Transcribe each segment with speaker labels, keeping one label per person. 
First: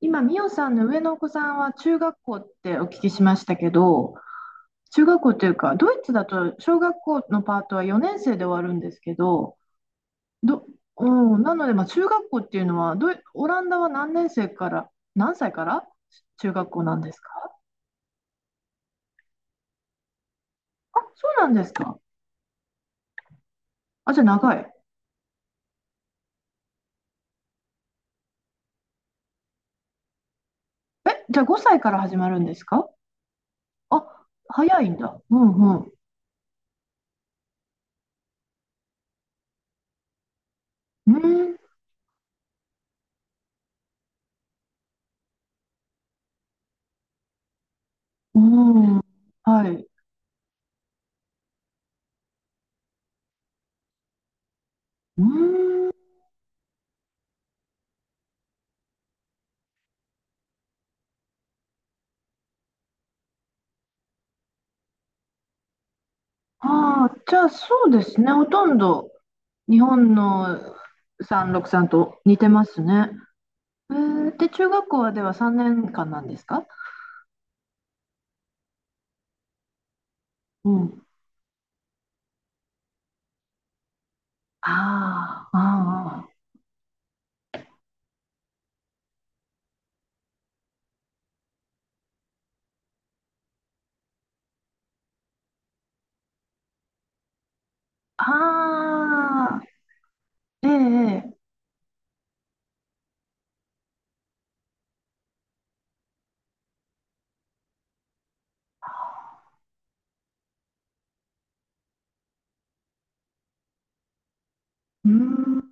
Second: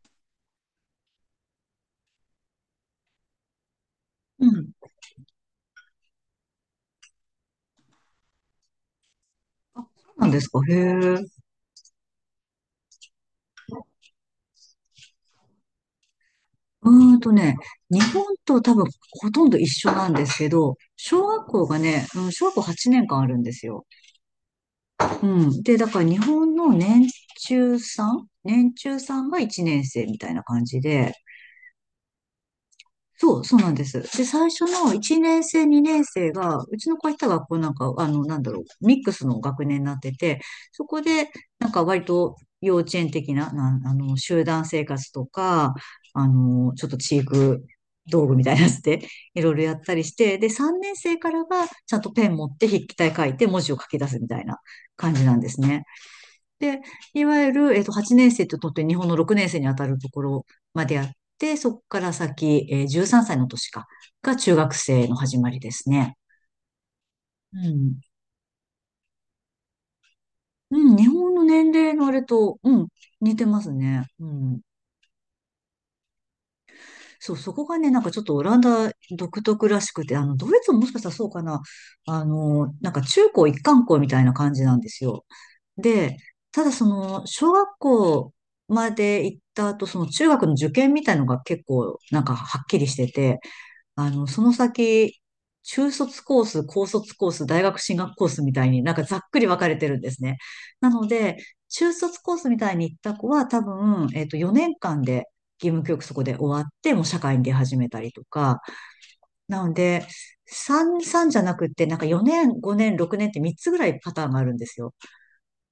Speaker 1: 今、ミオさんの上のお子さんは中学校ってお聞きしましたけど、
Speaker 2: うん。
Speaker 1: 中学校というか、ドイツだと小学校のパートは4年生で終わるんですけど、
Speaker 2: そうなんですか、
Speaker 1: ど、
Speaker 2: へ
Speaker 1: う
Speaker 2: え。
Speaker 1: ん、なので、まあ、中学校っていうのはオランダは何年生から、何歳から中学校なんで
Speaker 2: うー
Speaker 1: す
Speaker 2: ん
Speaker 1: か？
Speaker 2: とね、日本と多分ほとんど一緒なんですけど、小
Speaker 1: そう
Speaker 2: 学
Speaker 1: なんで
Speaker 2: 校
Speaker 1: す
Speaker 2: が
Speaker 1: か？
Speaker 2: ね、小学校8年間あるんですよ。
Speaker 1: あ、じゃあ長い。
Speaker 2: うん。で、だから日本の年中さんが1年生みたいな感じで、
Speaker 1: え、じゃあ5歳から始まるんですか？
Speaker 2: そう、そうなんです。で、
Speaker 1: あ、
Speaker 2: 最初
Speaker 1: 早い
Speaker 2: の
Speaker 1: ん
Speaker 2: 1
Speaker 1: だ。
Speaker 2: 年
Speaker 1: う
Speaker 2: 生、
Speaker 1: んう
Speaker 2: 2
Speaker 1: ん。
Speaker 2: 年生が、うちの子が行った学校なんか、なんだろう、ミックスの学年になってて、そこで、
Speaker 1: う
Speaker 2: なんか割と幼稚園的な、集団生活とか、ちょっと知育道具みたいなやつ
Speaker 1: ん、うん、
Speaker 2: で、いろいろ
Speaker 1: は
Speaker 2: やっ
Speaker 1: い。
Speaker 2: たりして、で、3年生からは、ちゃんとペン持って筆記体書いて文字を書き出すみたいな感
Speaker 1: う
Speaker 2: じなんですね。
Speaker 1: ん、
Speaker 2: で、いわゆる、8年生ととって日本の6年生にあたるところまであって、そこから先、13歳のが中学生の始まりですね。
Speaker 1: ああ、じゃあ
Speaker 2: う
Speaker 1: そう
Speaker 2: ん。
Speaker 1: ですね、ほとんど。日本の
Speaker 2: うん、日本の年
Speaker 1: 363
Speaker 2: 齢のあ
Speaker 1: と
Speaker 2: れ
Speaker 1: 似て
Speaker 2: と、
Speaker 1: ますね。
Speaker 2: 似てますね。う
Speaker 1: で、
Speaker 2: ん。
Speaker 1: 中学校はでは3年間なんですか？
Speaker 2: そう、そこがね、なんかちょっとオランダ独特らしくて、ドイ
Speaker 1: う
Speaker 2: ツももしかし
Speaker 1: ん。
Speaker 2: たらそうかな、なんか中高一貫校みたいな感じなんですよ。
Speaker 1: あ
Speaker 2: で、
Speaker 1: あ、あ
Speaker 2: ただその、小学校まで行った後、その中学の受験みたいのが結構、なんかはっきりしてて、その先、中卒コース、高卒コース、大学進学
Speaker 1: あ、
Speaker 2: コースみたいになんかざっくり
Speaker 1: あ
Speaker 2: 分かれ
Speaker 1: あ、
Speaker 2: てるんですね。
Speaker 1: ええ、
Speaker 2: なの
Speaker 1: え
Speaker 2: で、
Speaker 1: え
Speaker 2: 中卒コースみたいに行った子は多分、4年間で義務教育そこで終わって、もう社会に出始めたりとか。なので、3じゃなくって、なんか4年、5年、6年って3つぐらいパターンがあるんですよ。
Speaker 1: うーん、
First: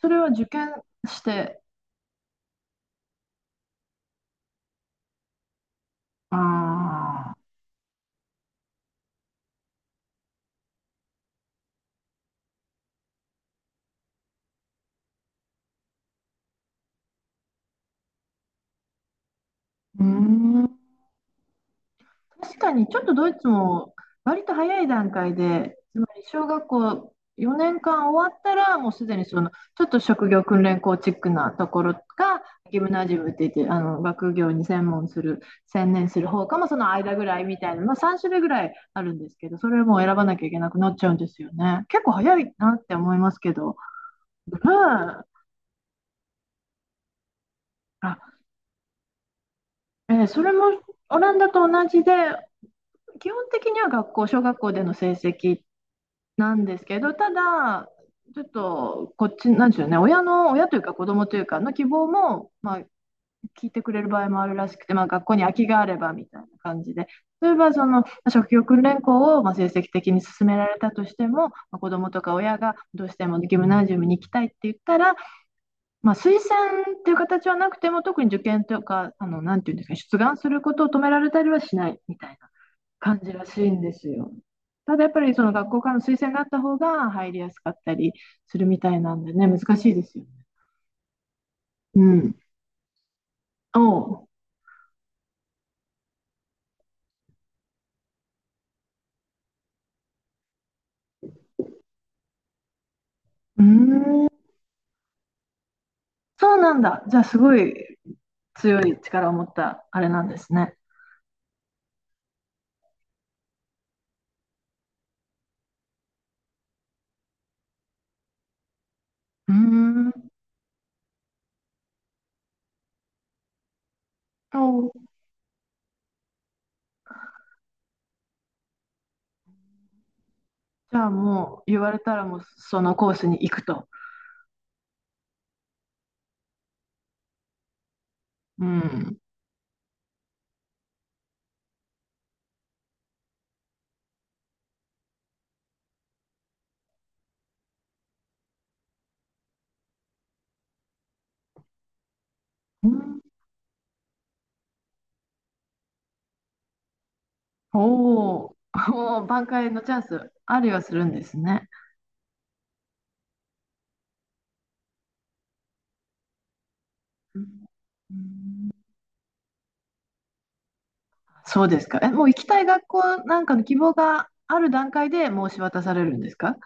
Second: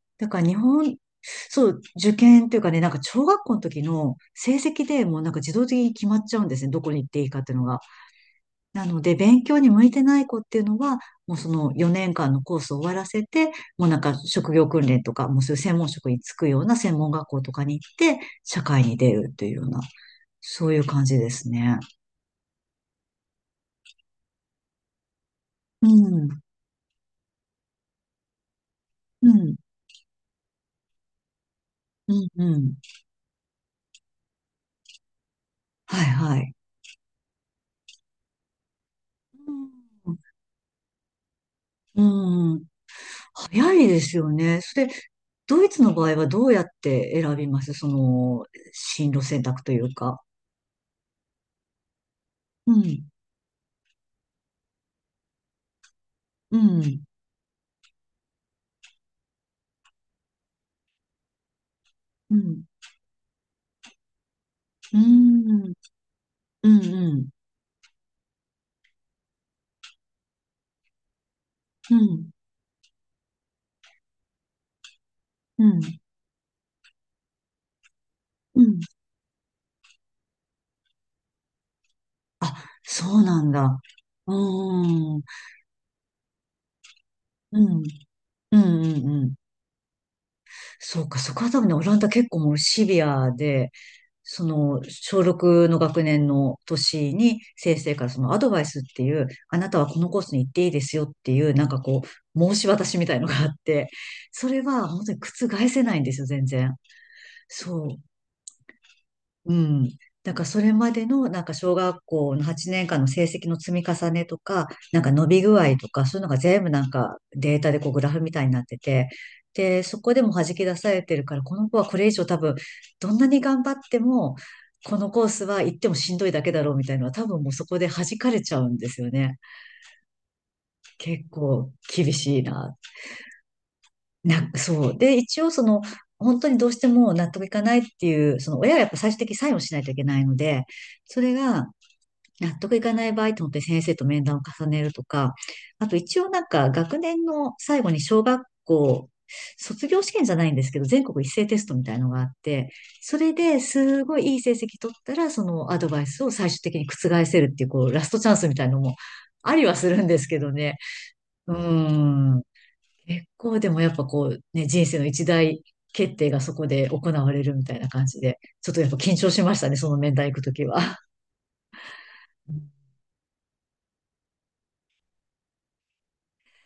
Speaker 1: それは
Speaker 2: だか
Speaker 1: 受
Speaker 2: ら日
Speaker 1: 験
Speaker 2: 本、
Speaker 1: して、
Speaker 2: そう、受験というかね、なんか小学校の時の成績でもうなんか自動的に決まっちゃうんですね。どこに行っていい
Speaker 1: ああ、
Speaker 2: かっていうのが。なので、勉強に向いてない子っていうのは、もうその4年間のコースを終わらせて、もうなんか職業訓練とか、もうそういう専門職に就くような専門学校とかに行って、社会に出るというような、
Speaker 1: うー
Speaker 2: そうい
Speaker 1: ん。
Speaker 2: う感じですね。
Speaker 1: 確かに、ちょっとドイツも割と早い段階で、
Speaker 2: う
Speaker 1: つまり
Speaker 2: ん。
Speaker 1: 小学校4年間終わったら、もうすでに
Speaker 2: う
Speaker 1: その
Speaker 2: ん。
Speaker 1: ちょっと職業訓練校チックなところが、
Speaker 2: うん。うん。
Speaker 1: ギムナジウムって言って、学業に専
Speaker 2: はい、
Speaker 1: 念する
Speaker 2: は
Speaker 1: 方
Speaker 2: い。
Speaker 1: かも、その間ぐらいみたいな、まあ、3種類ぐらいあるんですけど、それも選
Speaker 2: う
Speaker 1: ばなきゃいけなくなっちゃうんですよね。結構早
Speaker 2: ん。
Speaker 1: い
Speaker 2: うん、
Speaker 1: なって思いますけ
Speaker 2: 早
Speaker 1: ど。
Speaker 2: いですよ
Speaker 1: うん、
Speaker 2: ね。それ、ドイツの場合はどうやって選びますそ
Speaker 1: あ、
Speaker 2: の、進路選択というか？
Speaker 1: それもオランダと同じで、
Speaker 2: うん。
Speaker 1: 基本的には学校、小学校での成績な
Speaker 2: う
Speaker 1: んですけ
Speaker 2: ん。
Speaker 1: ど、ただ、ちょっとこっち、なんでしょうね、親というか子供というかの希望
Speaker 2: う
Speaker 1: も、
Speaker 2: ん。
Speaker 1: まあ、聞いてくれる場合もあるらしくて、
Speaker 2: う
Speaker 1: まあ、学校に空き
Speaker 2: ん。
Speaker 1: があればみたいな
Speaker 2: う
Speaker 1: 感
Speaker 2: ん。
Speaker 1: じで、
Speaker 2: うん。
Speaker 1: 例えばそのまあ職業訓練校をまあ成績的に進められたとしても、まあ、子
Speaker 2: う
Speaker 1: 供と
Speaker 2: ん。
Speaker 1: か親がどうしてもギムナジウムに行きたいって言ったら、
Speaker 2: うん。
Speaker 1: まあ、推薦っていう形はなくても、特に受
Speaker 2: う
Speaker 1: 験と
Speaker 2: ん。
Speaker 1: か、なんていうんですかね、出願することを止められたりはしないみたいな。
Speaker 2: あ、そ
Speaker 1: 感
Speaker 2: う
Speaker 1: じ
Speaker 2: な
Speaker 1: ら
Speaker 2: ん
Speaker 1: しいん
Speaker 2: だ。
Speaker 1: ですよ。
Speaker 2: う
Speaker 1: ただやっ
Speaker 2: ー
Speaker 1: ぱ
Speaker 2: ん。
Speaker 1: りその学校からの推薦があった方が入りやす
Speaker 2: う
Speaker 1: かっ
Speaker 2: ん。
Speaker 1: たりす
Speaker 2: うん
Speaker 1: るみ
Speaker 2: う
Speaker 1: たいな
Speaker 2: ん
Speaker 1: ん
Speaker 2: う
Speaker 1: で
Speaker 2: ん。
Speaker 1: ね、難しいですよ。
Speaker 2: そうか、そこは多分ね、オラン
Speaker 1: う
Speaker 2: ダ結
Speaker 1: ん。
Speaker 2: 構もうシビアで、
Speaker 1: おう。
Speaker 2: その、小6の学年の年に先生からそのアドバイスっていう、あなたはこのコースに行っていいですよっていう、なんかこう、申し渡しみたいのがあっ
Speaker 1: う
Speaker 2: て、
Speaker 1: ーん。
Speaker 2: それは本当に覆せないんですよ、全
Speaker 1: そうな
Speaker 2: 然。
Speaker 1: んだ。じゃあすご
Speaker 2: そ
Speaker 1: い
Speaker 2: う。
Speaker 1: 強い力を持っ
Speaker 2: う
Speaker 1: た
Speaker 2: ん。
Speaker 1: あれなん
Speaker 2: なん
Speaker 1: で
Speaker 2: か
Speaker 1: す
Speaker 2: それ
Speaker 1: ね。
Speaker 2: までのなんか小学校の8年間の成績の積み重ねとか、なんか伸び具合とか、そういうのが全部なんかデータでこうグラフみたいになってて、
Speaker 1: うー
Speaker 2: で、そこで
Speaker 1: ん。
Speaker 2: も弾き出されてるから、この子はこれ以上多分、どんなに頑張っても、
Speaker 1: お
Speaker 2: こ
Speaker 1: う。
Speaker 2: のコースは行ってもしんどいだけだろうみたいなのは多分もうそこで弾かれちゃうんですよね。
Speaker 1: じゃあ
Speaker 2: 結
Speaker 1: もう
Speaker 2: 構
Speaker 1: 言われ
Speaker 2: 厳
Speaker 1: たらも
Speaker 2: し
Speaker 1: う
Speaker 2: いな。
Speaker 1: そのコースに行くと。
Speaker 2: そう。で、一応その、本当にどうしても納得いかないっていう、その
Speaker 1: う
Speaker 2: 親はやっぱ最
Speaker 1: ん。
Speaker 2: 終的にサインをしないといけないので、それが、納得いかない場合と思って本当に先生と面談を重ねるとか、あと一応なんか学年の最後に小学校、卒業試験じゃないんですけど、全国一斉テストみたいのがあって、
Speaker 1: う
Speaker 2: そ
Speaker 1: ん
Speaker 2: れですごいいい成績取ったら、そのアドバイスを最終的に覆せるっていう、こ
Speaker 1: お
Speaker 2: う、ラストチャンスみ
Speaker 1: お。
Speaker 2: たいのも
Speaker 1: おお、挽
Speaker 2: あり
Speaker 1: 回
Speaker 2: は
Speaker 1: の
Speaker 2: す
Speaker 1: チャ
Speaker 2: る
Speaker 1: ン
Speaker 2: んです
Speaker 1: ス
Speaker 2: けど
Speaker 1: あり
Speaker 2: ね。
Speaker 1: はするんです
Speaker 2: うー
Speaker 1: ね。
Speaker 2: ん。結構でもやっぱこう、ね、人生の一大決定がそこで行わ
Speaker 1: う
Speaker 2: れ
Speaker 1: ん
Speaker 2: るみたいな感じで、ちょっとやっぱ緊張しましたね、その面談行くときは。
Speaker 1: そうですか。え、もう行きたい学校なんかの希望がある段階で申し渡されるんですか？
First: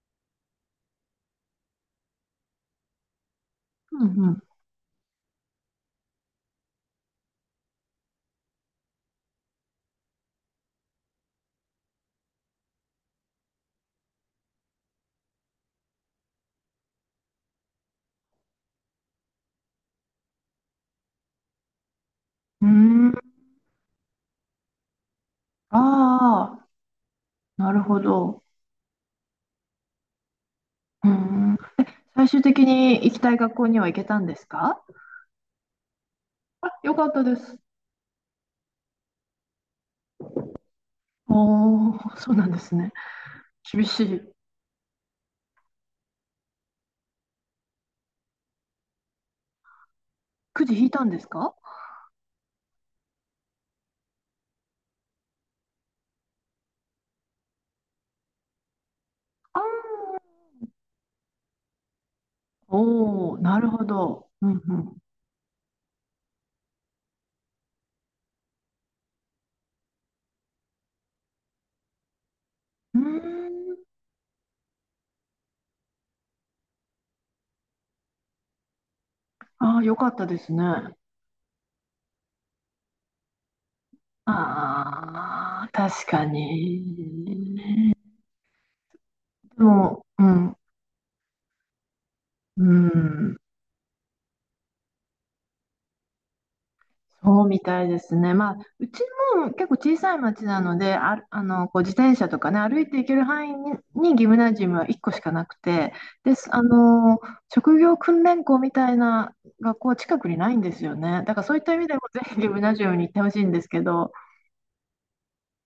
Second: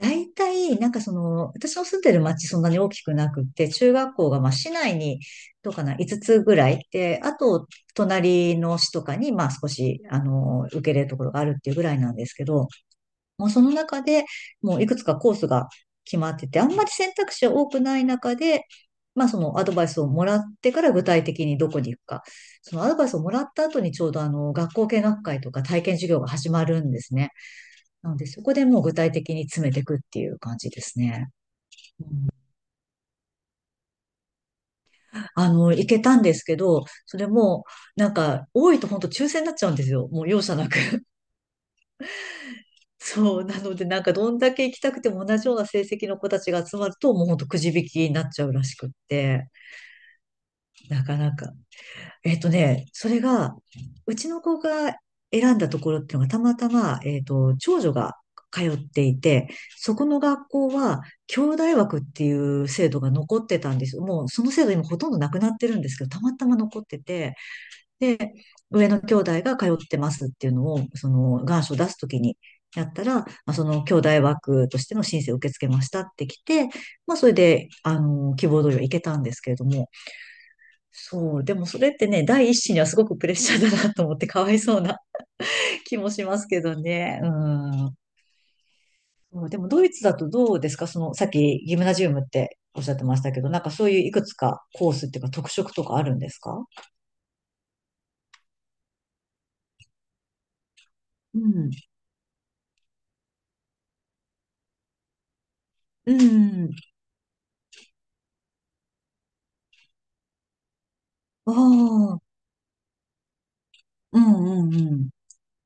Speaker 2: 大体、なんかその、私の住んでる町そんなに大きくなくって、中
Speaker 1: う
Speaker 2: 学校が
Speaker 1: ん
Speaker 2: まあ市内に、どうかな、5つぐらい。で、あと、隣の市とかに、まあ少し、受け入れるところがあるっていうぐらいなんですけど、もうその中でもういくつかコースが決まってて、あんまり選択肢は多くない中で、まあそのアドバイスをもらってから具体的にどこに行くか。
Speaker 1: う
Speaker 2: そのアドバ
Speaker 1: ん。
Speaker 2: イ
Speaker 1: うー
Speaker 2: スをも
Speaker 1: ん。
Speaker 2: らった後にちょうど学校見学会とか
Speaker 1: あ
Speaker 2: 体験授業が始ま
Speaker 1: あ、
Speaker 2: るんですね。
Speaker 1: なるほ
Speaker 2: なので、
Speaker 1: ど。
Speaker 2: そこでもう具体的に詰めていくっていう感じです
Speaker 1: うー
Speaker 2: ね。
Speaker 1: ん。最終的に行きたい学校には行けたんですか？
Speaker 2: 行けたんですけ
Speaker 1: あ、
Speaker 2: ど、
Speaker 1: よかっ
Speaker 2: そ
Speaker 1: た
Speaker 2: れ
Speaker 1: です。
Speaker 2: も、なんか、多いと本当抽選になっちゃうんですよ。もう容赦なく。
Speaker 1: おー、そうなんですね。
Speaker 2: そう。なので、
Speaker 1: 厳し
Speaker 2: なんか、ど
Speaker 1: い。
Speaker 2: んだけ行きたくても同じような成績の子たちが集まると、もう本当くじ引きになっちゃうらしくって、
Speaker 1: くじ引いた
Speaker 2: な
Speaker 1: ん
Speaker 2: か
Speaker 1: です
Speaker 2: なか。
Speaker 1: か？
Speaker 2: それが、うちの子が選んだところっていうのがたまたま、長女が通っていて、
Speaker 1: あ
Speaker 2: そこの
Speaker 1: ー
Speaker 2: 学校は、兄弟枠っていう制度が
Speaker 1: おお、
Speaker 2: 残って
Speaker 1: なる
Speaker 2: たん
Speaker 1: ほ
Speaker 2: ですよ。も
Speaker 1: ど。
Speaker 2: うそ
Speaker 1: う
Speaker 2: の
Speaker 1: ん
Speaker 2: 制度
Speaker 1: う
Speaker 2: 今
Speaker 1: ん。
Speaker 2: ほとんどなくなってるんですけど、たまたま残ってて、で、上の兄弟が通ってますっていうのを、その願書を出すときにやっ
Speaker 1: うー
Speaker 2: たら、まあ、そ
Speaker 1: ん。
Speaker 2: の兄弟枠としての申請を受け付けましたってきて、まあそれで、希望通りは行けたんですけれど
Speaker 1: ああ、
Speaker 2: も、
Speaker 1: よかったですね。あ
Speaker 2: そう、でもそれってね、第一子にはすごくプレッシャーだなと思ってかわいそうな
Speaker 1: あ、
Speaker 2: 気
Speaker 1: 確
Speaker 2: も
Speaker 1: か
Speaker 2: しますけどね。う
Speaker 1: に。
Speaker 2: ん。そう、で
Speaker 1: で
Speaker 2: もドイツ
Speaker 1: も、
Speaker 2: だ
Speaker 1: う
Speaker 2: とど
Speaker 1: ん、
Speaker 2: うですか？その、さっきギムナジウムって
Speaker 1: う
Speaker 2: おっしゃってました
Speaker 1: ん。
Speaker 2: けど、なんかそういういくつかコースっていうか特色とかあるんですか？
Speaker 1: そうみたいですね。まあ、うちも結構小さい町なので、ある、
Speaker 2: う
Speaker 1: あの、
Speaker 2: ん。
Speaker 1: こう自転車とかね、歩いて行ける範囲にギムナジウムは1個しかなくて、
Speaker 2: う
Speaker 1: です、あ
Speaker 2: ん。
Speaker 1: の、職業訓練校みたいな学校は近くにないんですよね。だから
Speaker 2: あ
Speaker 1: そういった意味でもぜ
Speaker 2: あ。
Speaker 1: ひギムナジウムに行ってほしいんですけど、
Speaker 2: うんうんうん。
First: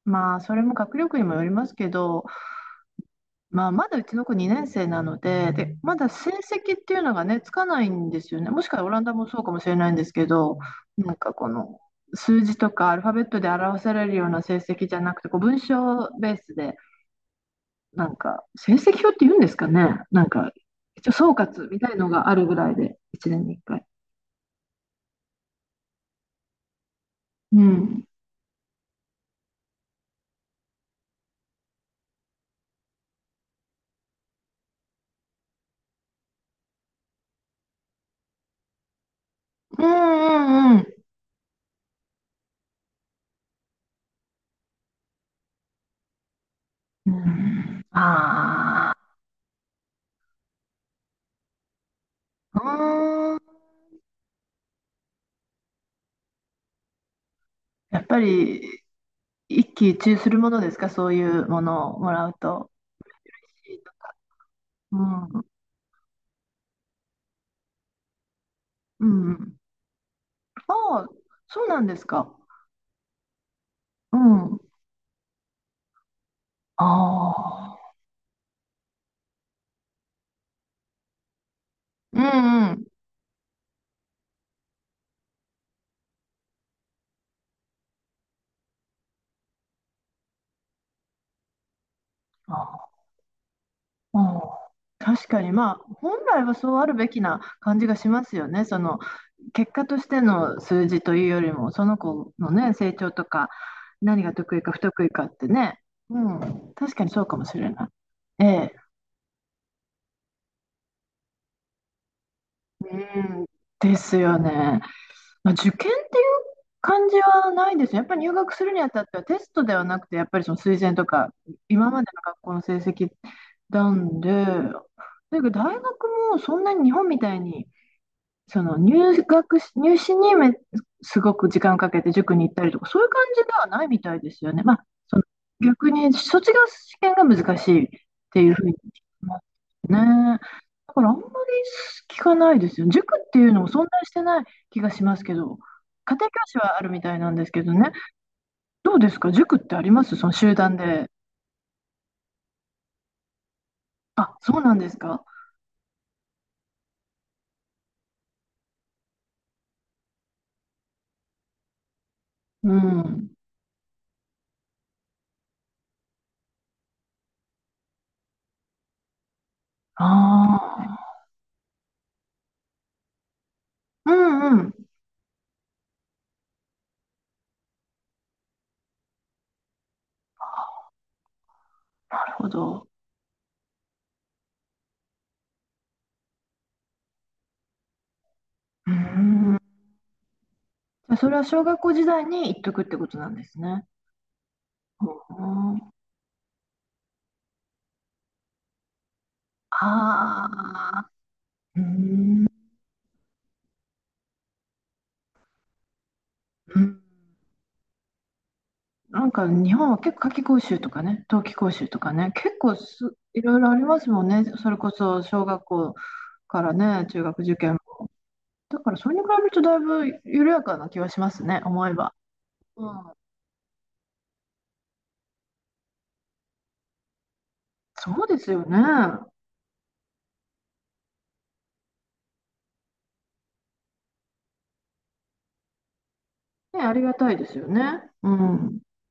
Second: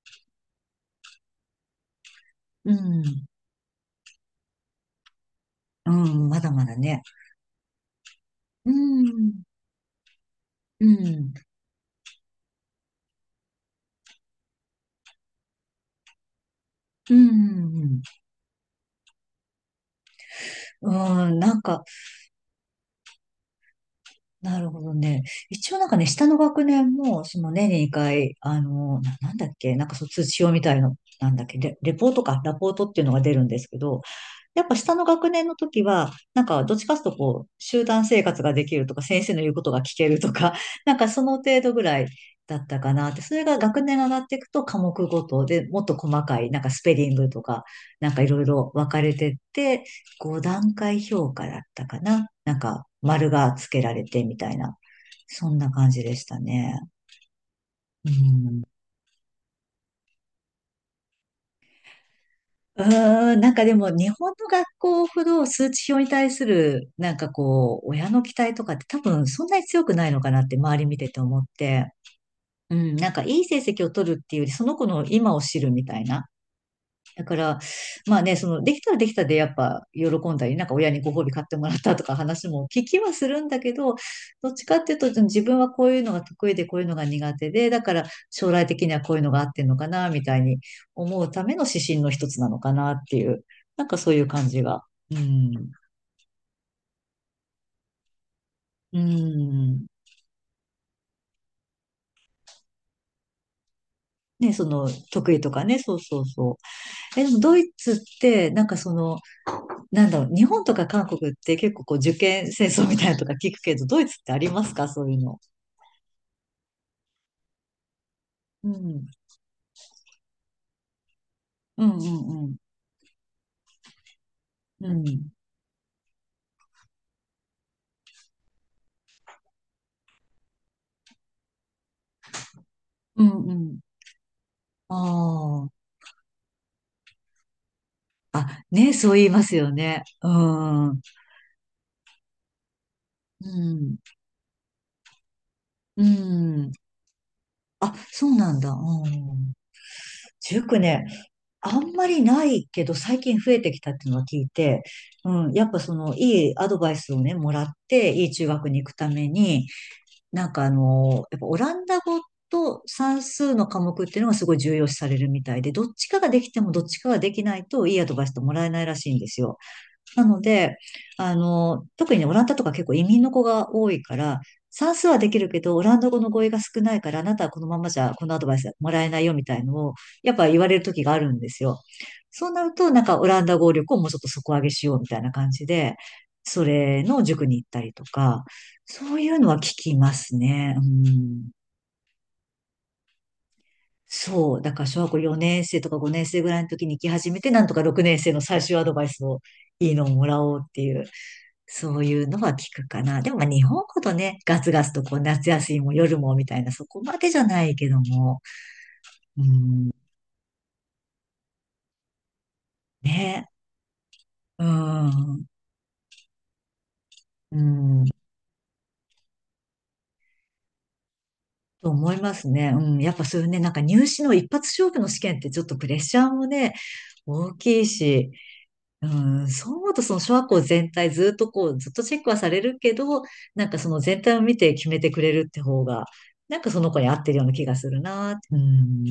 Speaker 1: まあ、それも学力にもよりますけど、
Speaker 2: うん。
Speaker 1: まあ、まだうちの子2年生なので、で、
Speaker 2: う
Speaker 1: まだ
Speaker 2: ん。
Speaker 1: 成
Speaker 2: まだまだ
Speaker 1: 績っていう
Speaker 2: ね。
Speaker 1: のがね、つかないんですよね。もし
Speaker 2: う
Speaker 1: かしたらオランダもそ
Speaker 2: ん。
Speaker 1: うかもしれないんですけど、
Speaker 2: う
Speaker 1: なんか
Speaker 2: ん。
Speaker 1: この数字とかアルファベットで表されるような成績じゃなくて、こう文章ベースで、
Speaker 2: うん。うん。
Speaker 1: なんか成績表って言うんですかね。なんか
Speaker 2: う
Speaker 1: 一応総
Speaker 2: ん、
Speaker 1: 括みたいのがあるぐらいで、1年に1回。
Speaker 2: なるほどね。一応なんかね、下の学年も、その
Speaker 1: う
Speaker 2: 年に
Speaker 1: ん。
Speaker 2: 2回、なんだっけ、なんかそう通知表みたいの、なんだっけ、レポートか、ラポートっていうのが出るんですけど、やっぱ下の学年の時は、なんかどっちかというとこう、集団生活ができるとか、先生の言うことが
Speaker 1: うん
Speaker 2: 聞けるとか、
Speaker 1: うんう
Speaker 2: な
Speaker 1: ん。
Speaker 2: んかその程度ぐらいだったかなって、それが学年が上がっていくと科目ごとでもっと細かい、なんかスペリ
Speaker 1: う
Speaker 2: ングとか、
Speaker 1: ん
Speaker 2: なんかいろいろ分
Speaker 1: あ
Speaker 2: かれてって、5段階評価だったかな。な
Speaker 1: あ、
Speaker 2: ん
Speaker 1: う
Speaker 2: か丸
Speaker 1: ーん。
Speaker 2: がつけられてみたいな、そんな感じでしたね。
Speaker 1: やっ
Speaker 2: う
Speaker 1: ぱり
Speaker 2: ん。
Speaker 1: 一喜一憂するものですか、そういうものをもらうと。
Speaker 2: うなんかでも日本の学
Speaker 1: う
Speaker 2: 校ほ
Speaker 1: ん、
Speaker 2: ど数値表に対するなんかこう親の期待とかって多
Speaker 1: う
Speaker 2: 分
Speaker 1: んう
Speaker 2: そん
Speaker 1: ん。
Speaker 2: なに強くないのかなって周り
Speaker 1: あ
Speaker 2: 見
Speaker 1: あ、
Speaker 2: てて思っ
Speaker 1: そうなん
Speaker 2: て、
Speaker 1: ですか。
Speaker 2: うん、なんかいい成績を取
Speaker 1: う
Speaker 2: るっていうより
Speaker 1: ん。
Speaker 2: その子の今を知るみたいな。
Speaker 1: あ
Speaker 2: だから、
Speaker 1: あ、
Speaker 2: まあね、その、できたらできたで、やっぱ、喜んだり、なんか親にご褒美買ってもらったとか
Speaker 1: う
Speaker 2: 話も
Speaker 1: んう
Speaker 2: 聞
Speaker 1: ん。
Speaker 2: きはするんだけど、どっちかっていうと、自分はこういうのが得意で、こういうのが苦手で、だから、将来的にはこういうのが合ってんのかな、みたいに思うための指針の一つな
Speaker 1: あ
Speaker 2: のかな
Speaker 1: あ、
Speaker 2: っていう、なんかそう
Speaker 1: あ
Speaker 2: いう感
Speaker 1: あ
Speaker 2: じが。う
Speaker 1: 確かに、
Speaker 2: ん。
Speaker 1: まあ、本来はそうあるべきな感じがしますよね。そ
Speaker 2: う
Speaker 1: の、結果
Speaker 2: ん。
Speaker 1: としての数字というよりも、その子のね、成長とか、何が
Speaker 2: ね、
Speaker 1: 得意
Speaker 2: そ
Speaker 1: か不
Speaker 2: の、
Speaker 1: 得意かっ
Speaker 2: 得意
Speaker 1: て
Speaker 2: とかね、
Speaker 1: ね。
Speaker 2: そう
Speaker 1: う
Speaker 2: そうそ
Speaker 1: ん、確かに
Speaker 2: う。
Speaker 1: そ
Speaker 2: え、
Speaker 1: う
Speaker 2: で
Speaker 1: か
Speaker 2: も、
Speaker 1: もし
Speaker 2: ド
Speaker 1: れ
Speaker 2: イ
Speaker 1: ない。
Speaker 2: ツっ
Speaker 1: え
Speaker 2: て、
Speaker 1: え、
Speaker 2: 日本とか韓国って結構こう受験戦
Speaker 1: う
Speaker 2: 争みたいなのとか
Speaker 1: ん、
Speaker 2: 聞くけど、
Speaker 1: で
Speaker 2: ドイ
Speaker 1: す
Speaker 2: ツって
Speaker 1: よ
Speaker 2: あります
Speaker 1: ね。
Speaker 2: かそういうの。
Speaker 1: まあ、受験っていう感じはないですね。やっぱり入学す
Speaker 2: う
Speaker 1: るにあたっ
Speaker 2: ん。
Speaker 1: てはテストではなくて、やっぱりその推薦とか、
Speaker 2: う
Speaker 1: 今
Speaker 2: ん
Speaker 1: までの学
Speaker 2: う
Speaker 1: 校
Speaker 2: ん
Speaker 1: の成績なんで、
Speaker 2: うん。うん。
Speaker 1: だけど大学もそんなに日本みたいにその入学し、入試にすごく時間をかけて塾に行ったりとか、そういう感
Speaker 2: う
Speaker 1: じ
Speaker 2: ん
Speaker 1: で
Speaker 2: う
Speaker 1: は
Speaker 2: ん。
Speaker 1: ないみたいですよね。まあ、その
Speaker 2: あ
Speaker 1: 逆に卒業試験が難しいっ
Speaker 2: あ。
Speaker 1: ていうふう
Speaker 2: あ、
Speaker 1: に聞
Speaker 2: ね、
Speaker 1: き
Speaker 2: そう言い
Speaker 1: ま
Speaker 2: ま
Speaker 1: す
Speaker 2: すよ
Speaker 1: ね。
Speaker 2: ね。うん。
Speaker 1: だか
Speaker 2: う
Speaker 1: らあんまり聞かないですよ。塾っていうのも存在し
Speaker 2: ん。
Speaker 1: てない気がしますけど、
Speaker 2: う
Speaker 1: 家庭教師
Speaker 2: ん。
Speaker 1: はあるみたいなんですけどね。
Speaker 2: あ、そうなんだ。
Speaker 1: どう
Speaker 2: う
Speaker 1: ですか
Speaker 2: ん。
Speaker 1: 塾ってありますその集団
Speaker 2: 塾ね、
Speaker 1: で。
Speaker 2: あんまりないけど、最近増えてきたっていうのは
Speaker 1: あ、
Speaker 2: 聞い
Speaker 1: そうなん
Speaker 2: て、
Speaker 1: ですか。
Speaker 2: うん、やっぱその、いいアドバイスをね、もらって、いい中学に行くために、なんかあの、やっぱオランダ語
Speaker 1: う
Speaker 2: と算
Speaker 1: ん。
Speaker 2: 数の科目っていうのがすごい重要視されるみたいで、どっちかができてもどっちかができないといいアドバイスってもらえないらしいんですよ。なので、
Speaker 1: あ
Speaker 2: あの、特にね、オランダとか結構移民の子が多い
Speaker 1: あ。う
Speaker 2: から、
Speaker 1: んうん。
Speaker 2: 算数はできるけど、オランダ語の語彙が少ないから、あなたはこのままじゃこのアドバイスはもらえないよみたいのを、やっぱ言われる時があるんですよ。
Speaker 1: なるほ
Speaker 2: そうなる
Speaker 1: ど。
Speaker 2: と、なんかオランダ語力をもうちょっと底上げしようみたいな感じで、それの塾に行ったりとか、
Speaker 1: う
Speaker 2: そういうのは
Speaker 1: ん。
Speaker 2: 聞きますね。う
Speaker 1: じゃあそれは
Speaker 2: ん。
Speaker 1: 小学校時代に言っとくってことなんですね。
Speaker 2: そう。だから小学校4年生とか5年生ぐらいの時に行き始めて、なんとか6年生の最終アドバイスをいいのをもら
Speaker 1: あ
Speaker 2: おうっていう。
Speaker 1: あー、う
Speaker 2: そういうの
Speaker 1: ん、
Speaker 2: は聞くかな。でもまあ日本ほどね、ガツガツとこう夏休みも夜もみたいな、
Speaker 1: う
Speaker 2: そこ
Speaker 1: ん、
Speaker 2: までじゃないけども、
Speaker 1: なん
Speaker 2: う
Speaker 1: か日本
Speaker 2: ん、
Speaker 1: は結構夏期講習とかね、冬季講習とかね、結構い
Speaker 2: ね、
Speaker 1: ろいろありますもんね、
Speaker 2: う
Speaker 1: それこそ小
Speaker 2: ん、
Speaker 1: 学校からね、中学受
Speaker 2: う
Speaker 1: 験。
Speaker 2: ん、
Speaker 1: だからそれに比べるとだいぶ緩やかな気はしますね、思
Speaker 2: と
Speaker 1: えば。
Speaker 2: 思いますね。う
Speaker 1: う
Speaker 2: ん、
Speaker 1: ん、
Speaker 2: やっぱそういうね、なんか入試の一発勝負の試験ってちょっとプレッシャーもね、大きい
Speaker 1: そう
Speaker 2: し、
Speaker 1: ですよね。
Speaker 2: うん、そう思うとその小学校全体ずっとこう、ずっとチェックはされるけど、なんかその全体を見て決めてくれるって方が、なんかそ
Speaker 1: ね、
Speaker 2: の
Speaker 1: あ
Speaker 2: 子
Speaker 1: り
Speaker 2: に
Speaker 1: が
Speaker 2: 合っ
Speaker 1: た
Speaker 2: て
Speaker 1: い
Speaker 2: るよ
Speaker 1: で
Speaker 2: うな
Speaker 1: す
Speaker 2: 気
Speaker 1: よ
Speaker 2: がする
Speaker 1: ね。う
Speaker 2: な。う
Speaker 1: ん。
Speaker 2: ん、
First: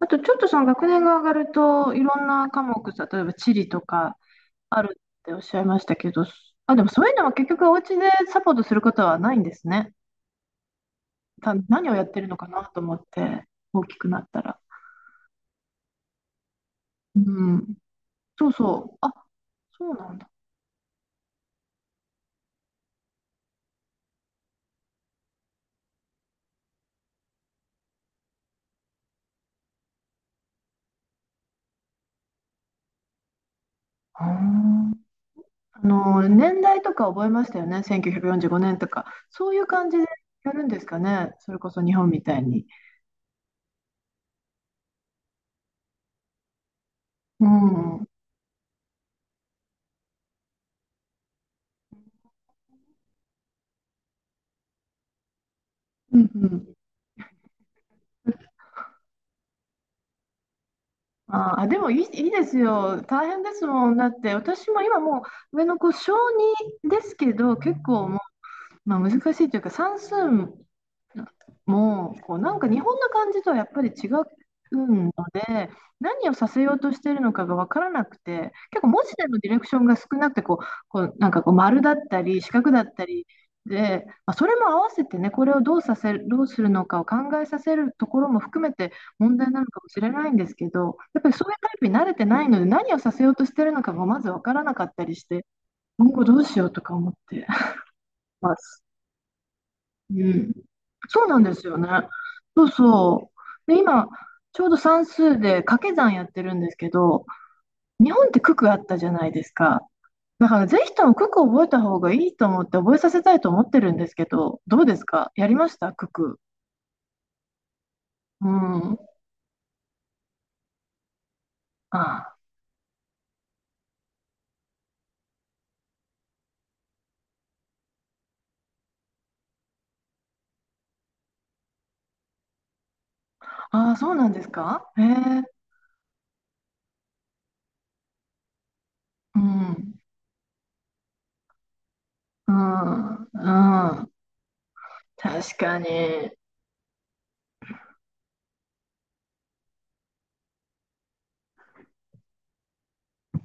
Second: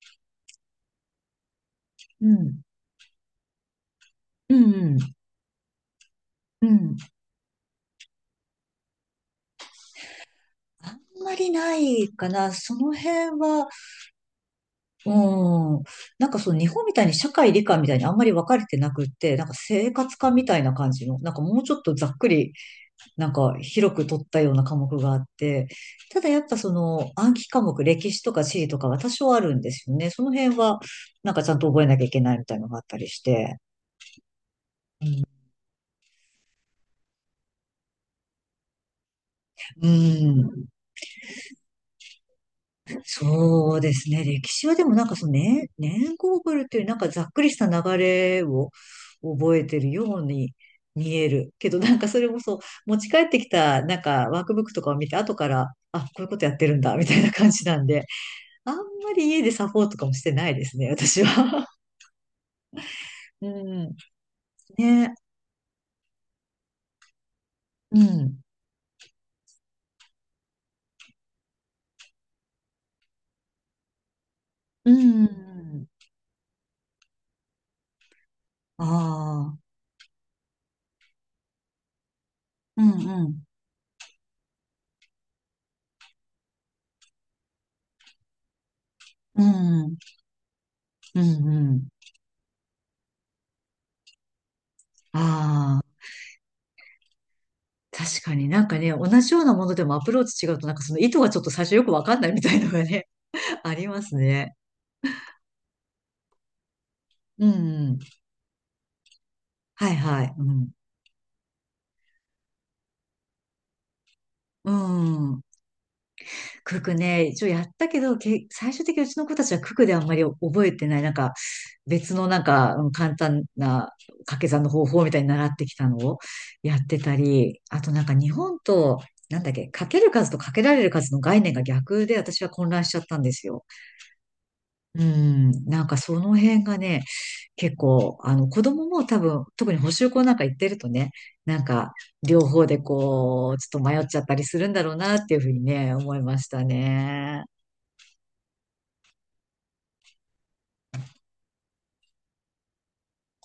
Speaker 1: あとちょっとその学年が上がると、いろん
Speaker 2: う
Speaker 1: な
Speaker 2: ん、
Speaker 1: 科目、例えば地理とか、
Speaker 2: う
Speaker 1: ある
Speaker 2: ん、
Speaker 1: っておっしゃいましたけど、
Speaker 2: う
Speaker 1: あ、でも
Speaker 2: ん。
Speaker 1: そういうのは結局お家でサポートすることはないんですね。
Speaker 2: あんまりな
Speaker 1: 何をや
Speaker 2: い
Speaker 1: ってる
Speaker 2: か
Speaker 1: のか
Speaker 2: な。
Speaker 1: な
Speaker 2: そ
Speaker 1: と
Speaker 2: の
Speaker 1: 思っ
Speaker 2: 辺
Speaker 1: て、
Speaker 2: は、
Speaker 1: 大きくなったら。
Speaker 2: うん。なんかその日本みたいに
Speaker 1: う
Speaker 2: 社会理
Speaker 1: ん、
Speaker 2: 科みたいにあんまり分
Speaker 1: そう
Speaker 2: かれて
Speaker 1: そ
Speaker 2: な
Speaker 1: う。
Speaker 2: くっ
Speaker 1: あ、
Speaker 2: て、なんか
Speaker 1: そ
Speaker 2: 生
Speaker 1: うな
Speaker 2: 活
Speaker 1: んだ。
Speaker 2: 科みたいな感じの、なんかもうちょっとざっくり、なんか広く取ったような科目があって、ただやっぱその暗記科目、歴史とか地理とかは多少あるんですよね。その辺は、なんかちゃんと覚えなきゃいけないみたいなのがあったりして。
Speaker 1: あー、あの、年代とか覚えましたよね。1945年とか。そういう
Speaker 2: う
Speaker 1: 感じでやる
Speaker 2: ん。
Speaker 1: んですかね。それこそ日本みたいに。
Speaker 2: そうですね。歴史はでもなんかその年、年号ブルっていうなんかざっく
Speaker 1: う
Speaker 2: りした
Speaker 1: ん。
Speaker 2: 流
Speaker 1: うん
Speaker 2: れを覚えてるように見える。けどなんかそれもそう、持ち帰ってきたなんかワークブックとかを見て後から、あ、こ
Speaker 1: う
Speaker 2: ういうことやって
Speaker 1: ん。
Speaker 2: るんだみたいな感じなんで、あんまり家でサポートとかもしてないですね、私
Speaker 1: あ
Speaker 2: は。
Speaker 1: あでもいいですよ。大 変
Speaker 2: う
Speaker 1: ですもん。
Speaker 2: ん。
Speaker 1: だって、私も今
Speaker 2: ね。
Speaker 1: もう上の子、小児ですけど、結
Speaker 2: う
Speaker 1: 構
Speaker 2: ん。
Speaker 1: まあ、難しいというか算数もこうなんか日本の漢字とはやっぱり違う
Speaker 2: う
Speaker 1: ので
Speaker 2: ん。
Speaker 1: 何をさせようとしているのかが分からなくて結
Speaker 2: あ
Speaker 1: 構文字でのディレ
Speaker 2: あ。
Speaker 1: クションが少なくてこうなんかこう丸だったり四角だ
Speaker 2: う
Speaker 1: っ
Speaker 2: ん
Speaker 1: たり
Speaker 2: うん。
Speaker 1: で、まあ、それも合わせてねこれをどうさせる、どうするのかを考えさせるところも含めて問
Speaker 2: う
Speaker 1: 題なのかも
Speaker 2: ん。
Speaker 1: しれないんですけどや
Speaker 2: う
Speaker 1: っぱりそ
Speaker 2: ん
Speaker 1: ういう
Speaker 2: う
Speaker 1: タイプ
Speaker 2: ん。
Speaker 1: に慣れてないので何をさせようとしてるのかがまず分からなかったりして
Speaker 2: ああ。
Speaker 1: 今後どうしようとか思って
Speaker 2: 確かに
Speaker 1: ま
Speaker 2: なんか
Speaker 1: す。
Speaker 2: ね、同じようなものでもアプ
Speaker 1: う
Speaker 2: ローチ違
Speaker 1: ん、
Speaker 2: うと、なんかその意図
Speaker 1: そう
Speaker 2: が
Speaker 1: な
Speaker 2: ちょ
Speaker 1: ん
Speaker 2: っと
Speaker 1: で
Speaker 2: 最
Speaker 1: す
Speaker 2: 初
Speaker 1: よ
Speaker 2: よ
Speaker 1: ね。
Speaker 2: くわかんないみたい
Speaker 1: そう
Speaker 2: のがね、
Speaker 1: そ う。
Speaker 2: あ
Speaker 1: で、
Speaker 2: りま
Speaker 1: 今、
Speaker 2: すね。
Speaker 1: ちょうど算数で掛け算やってるんですけど、
Speaker 2: うん。
Speaker 1: 日本って九九あったじゃないですか。
Speaker 2: はいはい。う
Speaker 1: だから、
Speaker 2: ん。
Speaker 1: ぜひとも九九覚えた方がいいと思って覚えさせたいと思ってるんですけど、
Speaker 2: う
Speaker 1: どうですか
Speaker 2: ん。
Speaker 1: やりました九九。
Speaker 2: 九クね、一応やったけど、
Speaker 1: う
Speaker 2: 最終
Speaker 1: ん。
Speaker 2: 的にう
Speaker 1: あ
Speaker 2: ちの子たちはククであんまり覚えてない、なんか別の
Speaker 1: あ、
Speaker 2: なんか簡単な掛け算の方法みたいに習ってきたのをやってたり、あとなんか日本と、なんだっけ、かける数とかけられる数の概念が逆で私は混乱しちゃったんですよ。
Speaker 1: ああそうなんですかへ
Speaker 2: う
Speaker 1: え。
Speaker 2: ん、なんかその辺がね、結構、あの子供も多
Speaker 1: う
Speaker 2: 分、特に補
Speaker 1: ん。
Speaker 2: 習校なんか行ってるとね、なんか両
Speaker 1: う
Speaker 2: 方で
Speaker 1: ん。う
Speaker 2: こう、ちょっと迷っ
Speaker 1: ん。
Speaker 2: ちゃったりするんだろうなっていうふう
Speaker 1: 確
Speaker 2: に
Speaker 1: か
Speaker 2: ね、思い
Speaker 1: に。
Speaker 2: ましたね。